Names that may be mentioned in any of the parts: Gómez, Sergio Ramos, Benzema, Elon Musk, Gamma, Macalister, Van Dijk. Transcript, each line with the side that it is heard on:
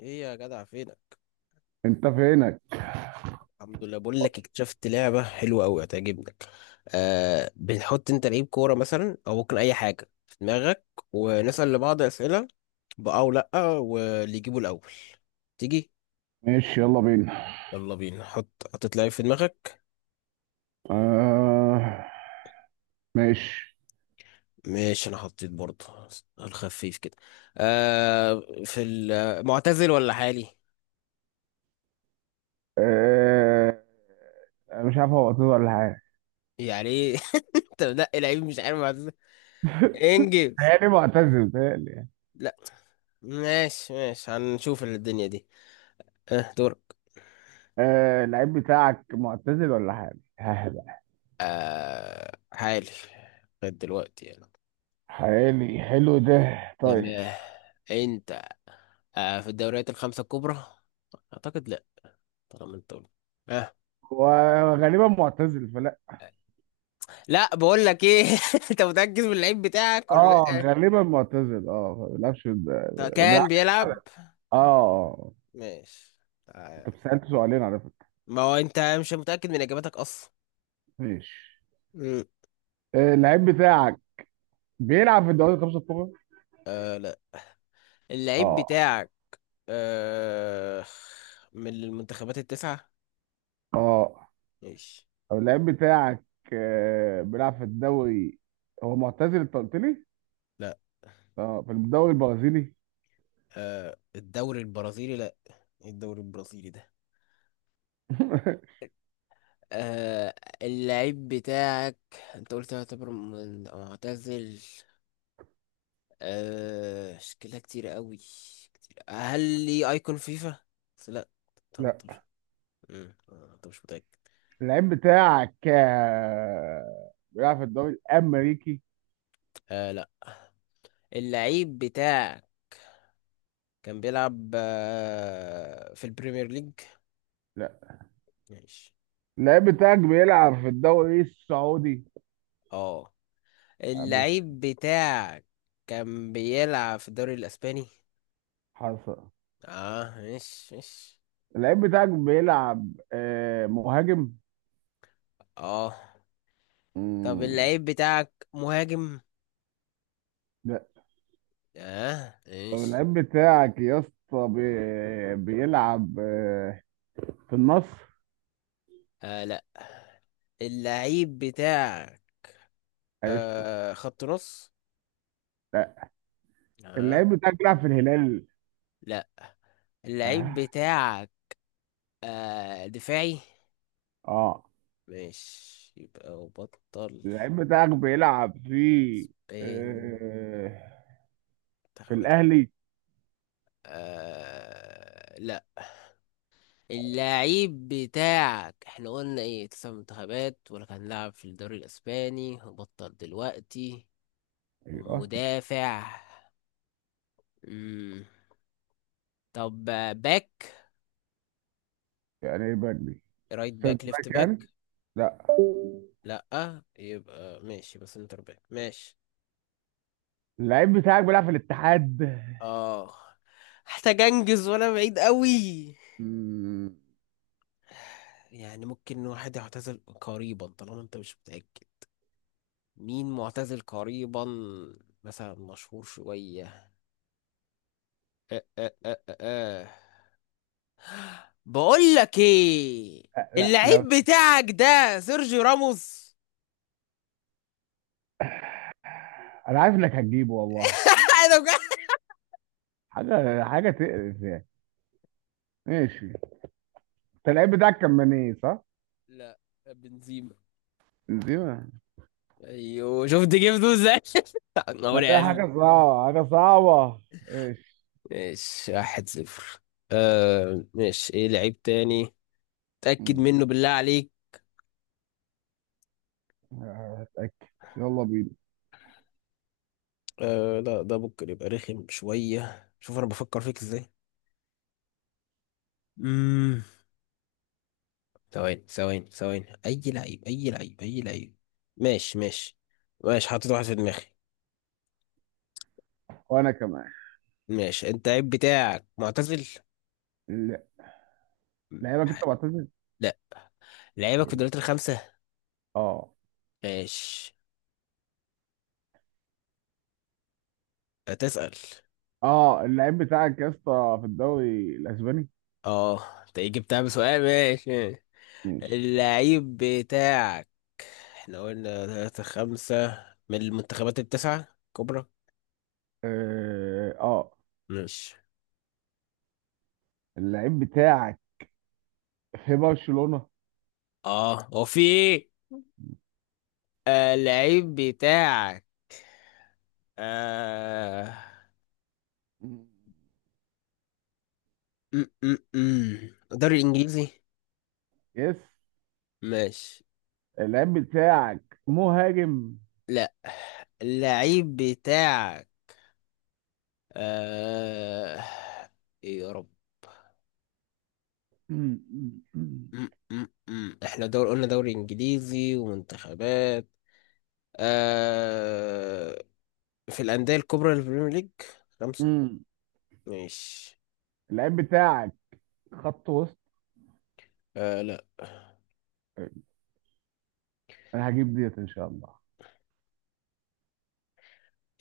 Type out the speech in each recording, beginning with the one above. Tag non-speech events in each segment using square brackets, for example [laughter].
left: ايه يا جدع، فينك؟
right: انت فينك؟
left: الحمد لله. بقول لك اكتشفت لعبه حلوه قوي هتعجبك. آه، بنحط انت لعيب كوره مثلا او ممكن اي حاجه في دماغك، ونسال لبعض اسئله بأه او لا، واللي يجيبه الاول. تيجي؟
right: ماشي، يلا بينا.
left: يلا بينا. حطيت لعيب في دماغك؟
right: آه. ماشي.
left: ماشي، انا حطيت برضه. الخفيف كده. آه، في المعتزل ولا حالي؟
right: آه، أنا مش عارف هو معتزل ولا حاجة.
left: يعني ايه؟ [laughs] انت منقي لعيب مش عارف معتزل؟
right: [laughs]
left: انجز.
right: يعني معتزل تهيألي يعني.
left: لا. ماشي ماشي، هنشوف الدنيا دي. اه، دور.
right: آه، اللعيب بتاعك معتزل ولا حاجة؟ [laughs]
left: آه، عالي لغاية دلوقتي يعني.
right: حالي حلو ده، طيب.
left: تمام. انت؟ آه، في الدوريات الخمسة الكبرى؟ اعتقد لا، طالما انت قلت. آه.
right: وغالبا معتزل فلا.
left: لا، بقول لك ايه، [laughs] انت متأكد من اللعيب بتاعك ولا
right: اه
left: لا؟
right: غالبا معتزل،
left: طب
right: ما
left: كان
right: بيلعبش
left: بيلعب؟
right: حلقة. اه، آه.
left: ماشي. تعال.
right: انت سألت سؤالين على فكرة.
left: ما هو انت مش متأكد من اجاباتك اصلا.
right: ماشي.
left: مم.
right: اللعيب بتاعك بيلعب في الدوري الخمسة الكبرى؟
left: آه، لا، اللعيب
right: اه،
left: بتاعك آه من المنتخبات التسعة.
right: اه.
left: ماشي.
right: طب اللعيب بتاعك بيلعب في الدوري، هو معتزل انت قلت لي؟
left: لا.
right: اه، في الدوري البرازيلي؟
left: آه، الدوري البرازيلي؟ لا. إيه الدوري البرازيلي ده؟
right: [laughs]
left: آه، اللعيب بتاعك انت قلت يعتبر معتزل. آه، شكلها كتير قوي. كتير، هل ليه ايكون فيفا؟ بس لا. 18.
right: لا،
left: آه، انت مش متأكد.
right: اللعيب بتاعك بيلعب في الدوري الامريكي؟
left: آه، لا، اللعيب بتاعك كان بيلعب في البريمير ليج.
right: لا،
left: ماشي.
right: اللعيب بتاعك بيلعب في الدوري السعودي.
left: اه،
right: ابو
left: اللعيب بتاعك كان بيلعب في الدوري الاسباني.
right: حصل.
left: اه، ماشي ماشي.
right: اللعيب بتاعك بيلعب مهاجم.
left: اه، طب
right: مم.
left: اللعيب بتاعك مهاجم؟
right: لا.
left: اه،
right: طب
left: ايش؟
right: اللعيب بتاعك يا اسطى بيلعب في النصر.
left: آه، لا، اللعيب بتاعك
right: عرفته.
left: خط نص.
right: لا،
left: اه،
right: اللعيب بتاعك بيلعب في الهلال.
left: لا، اللعيب
right: اه،
left: بتاعك دفاعي.
right: آه.
left: ماشي، يبقى وبطل.
right: اللعيب بتاعك بيلعب
left: اسباني.
right: آه في
left: منتخبات
right: الاهلي.
left: آه، لا، اللعيب بتاعك. احنا قلنا ايه، تسع منتخبات ولا كان لاعب في الدوري الاسباني وبطل دلوقتي
right: ايوه.
left: ومدافع؟ مم. طب، آه، باك.
right: يعني ايه بدري؟
left: رايت باك،
right: سنتر
left: ليفت
right: باك
left: باك؟
right: يعني. لا،
left: لأ، يبقى ماشي، بس انتر باك ماشي.
right: اللعيب بتاعك بيلعب في الاتحاد.
left: اه. محتاج انجز، وانا بعيد قوي.
right: مم.
left: يعني ممكن واحد يعتزل قريبا، طالما انت مش متأكد. مين معتزل قريبا؟ مثلا مشهور شوية. أه أه أه أه أه. بقول لك ايه،
right: لا، لا، لا،
left: اللعيب بتاعك ده سيرجيو راموس؟
right: انا عارف انك هتجيبه والله.
left: [laughs] انا بجد.
right: حاجه حاجه تقرف يعني. ماشي. انت اللعيب بتاعك كان مني، صح؟
left: لا، بنزيما.
right: بنزيما.
left: ايوه، شفت جبته ازاي؟ [laughs] انا
right: لا، ده حاجه صعبه حاجه صعبه. ماشي.
left: ماشي واحد صفر. آه، ماشي، ايه لعيب تاني؟ تأكد
right: مم.
left: منه بالله عليك.
right: هتاكد. يلا بينا.
left: آه، لا، ده ممكن يبقى رخم شوية، شوف انا بفكر فيك ازاي. امم ثواني ثواني ثواني، اي لعيب، اي لعيب، اي لعيب. ماشي ماشي. ماشي، حاطط واحد في دماغي.
right: وانا كمان.
left: ماشي، انت اللعيب بتاعك معتزل؟
right: ال- لعيبك
left: ح-
right: انت معتزل؟
left: لا، لعيبك في الدوريات الخمسة.
right: اه.
left: ماشي. هتسأل؟
right: اه، اللعيب بتاعك يا اسطى في الدوري الاسباني؟
left: اه، انت إيه جبتها بسؤال؟ ماشي ماشي.
right: ماشي.
left: اللعيب بتاعك، احنا قلنا ثلاثة، خمسة من المنتخبات التسعة كبرى.
right: اه، آه.
left: ماشي.
right: اللعيب بتاعك في برشلونه؟
left: اه، هو في ايه؟ آه، اللعيب بتاعك آه
right: مم.
left: م -م -م. الدوري الانجليزي.
right: يس.
left: ماشي.
right: اللعيب بتاعك مهاجم.
left: لا، اللعيب بتاعك آه ايه يا رب.
right: مم. مم.
left: م -م -م. احنا دور قلنا دوري انجليزي ومنتخبات آه في الانديه الكبرى للبريمير ليج خمسه.
right: مم.
left: ماشي.
right: اللعيب بتاعك خط وسط.
left: آه، لا،
right: أه، انا هجيب ديت ان شاء الله.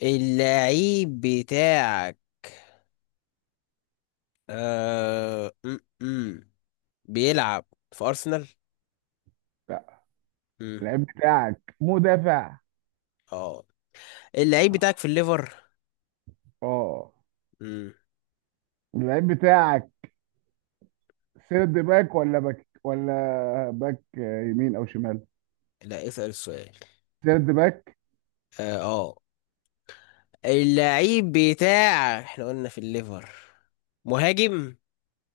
left: اللعيب بتاعك م -م. بيلعب في أرسنال؟
right: لا.
left: م.
right: اللعيب بتاعك مدافع.
left: اه، اللعيب بتاعك
right: اه،
left: في الليفر؟
right: آه.
left: م.
right: اللعيب بتاعك سيرد باك ولا باك ولا باك، يمين او شمال؟
left: لا، اسأل السؤال.
right: سيرد باك.
left: اه، آه. اللعيب بتاعك احنا قلنا في الليفر، مهاجم؟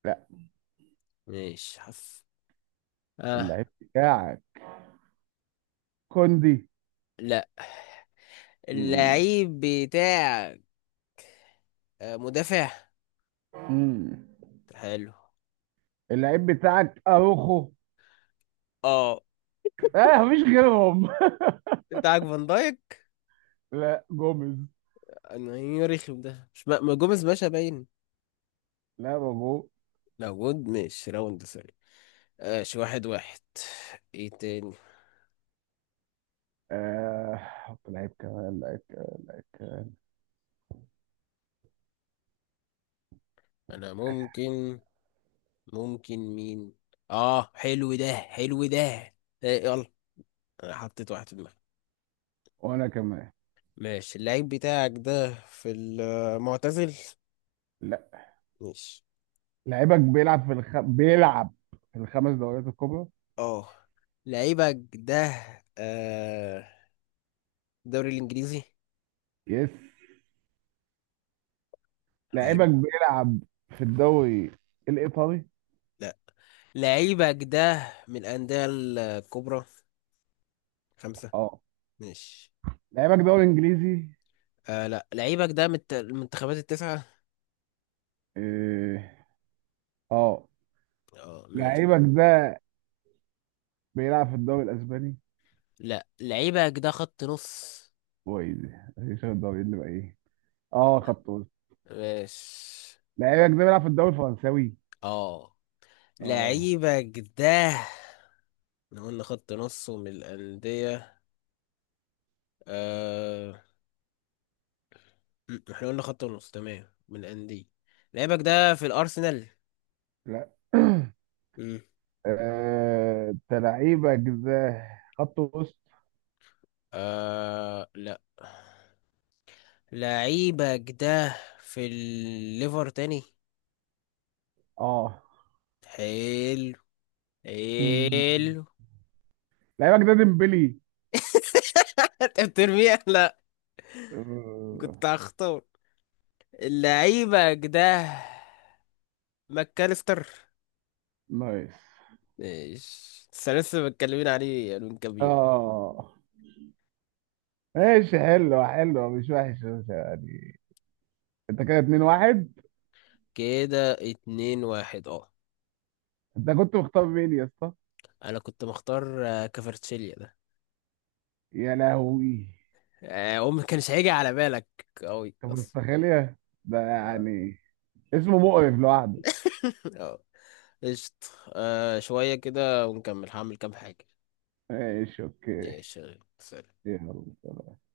right: لا.
left: ماشي، حف. اه،
right: اللعيب بتاعك كوندي.
left: لا،
right: مم.
left: اللعيب بتاعك مدافع؟
right: مم.
left: حلو.
right: اللعيب بتاعك اروخو.
left: اه،
right: اه، مفيش غيرهم.
left: بتاعك فان دايك؟
right: [laughs] لا، جوميز.
left: انا ايه يا رخم، ده مش ما ما جوميز باشا باين
right: لا، موجود.
left: موجود. ماشي راوند. ماشي، واحد واحد. ايه تاني؟
right: آه، حط لعيب كمان لعيب كمان لعيب كمان.
left: انا ممكن، ممكن مين؟ اه، حلو ده، حلو ده. إيه، يلا. انا حطيت واحد في دماغي.
right: وانا كمان.
left: ماشي، اللعيب بتاعك ده في المعتزل؟
right: لا.
left: ماشي.
right: لعيبك بيلعب في بيلعب في الخمس دوريات الكبرى.
left: اه، لعيبك ده آه الدوري الانجليزي.
right: يس.
left: حلو.
right: لعيبك بيلعب في الدوري الإيطالي.
left: لا، لعيبك ده من الانديه الكبرى خمسة؟
right: اه.
left: ماشي.
right: لعيبك دوري إنجليزي.
left: آه، لا، لعيبك ده من المنتخبات التسعة.
right: إيه، اه.
left: اه، ماشي.
right: لعيبك ده بيلعب في الدوري الإسباني.
left: لا، لعيبك ده خط نص.
right: كويس. مفيش غير الدوري اللي بقى ايه. اه، خط وسط.
left: ماشي.
right: لعيبك ده بيلعب في الدوري الفرنساوي.
left: اه،
right: اه.
left: لعيبك ده، احنا قلنا خط نص ومن الأندية. آه... احنا قلنا خط نص تمام من الأندية. لعيبك ده في الأرسنال؟
right: لا. [coughs] [clears throat]
left: م.
right: آه، انت لعيبك ده خط وسط.
left: لا، لعيبك ده في الليفر تاني؟
right: اه.
left: حلو،
right: مم.
left: حلو.
right: لعيبك ده ديمبلي.
left: [laughs] انت بترميها. لا، كنت هختار لعيبك ده ماكاليستر.
right: نايس.
left: ماشي، بس أنا لسه متكلمين عليه من كام يوم.
right: اه، ماشي، حلوة حلوة، مش وحش، مش يعني. انت كده 2-1.
left: كده اتنين واحد، اه.
right: انت كنت مختار مين يا اسطى؟
left: انا كنت مختار كفرتشيليا ده.
right: يا لهوي.
left: آه، هو ما كانش هيجي على بالك قوي
right: طب
left: اصلا.
right: مستخيلية ده
left: اه.
right: يعني. اسمه مقرف لوحده.
left: [laughs] آه. قشطة. آه، شوية كده ونكمل هعمل كام حاجة.
right: ماشي، اوكي.
left: ماشي. سلام.
right: يلا.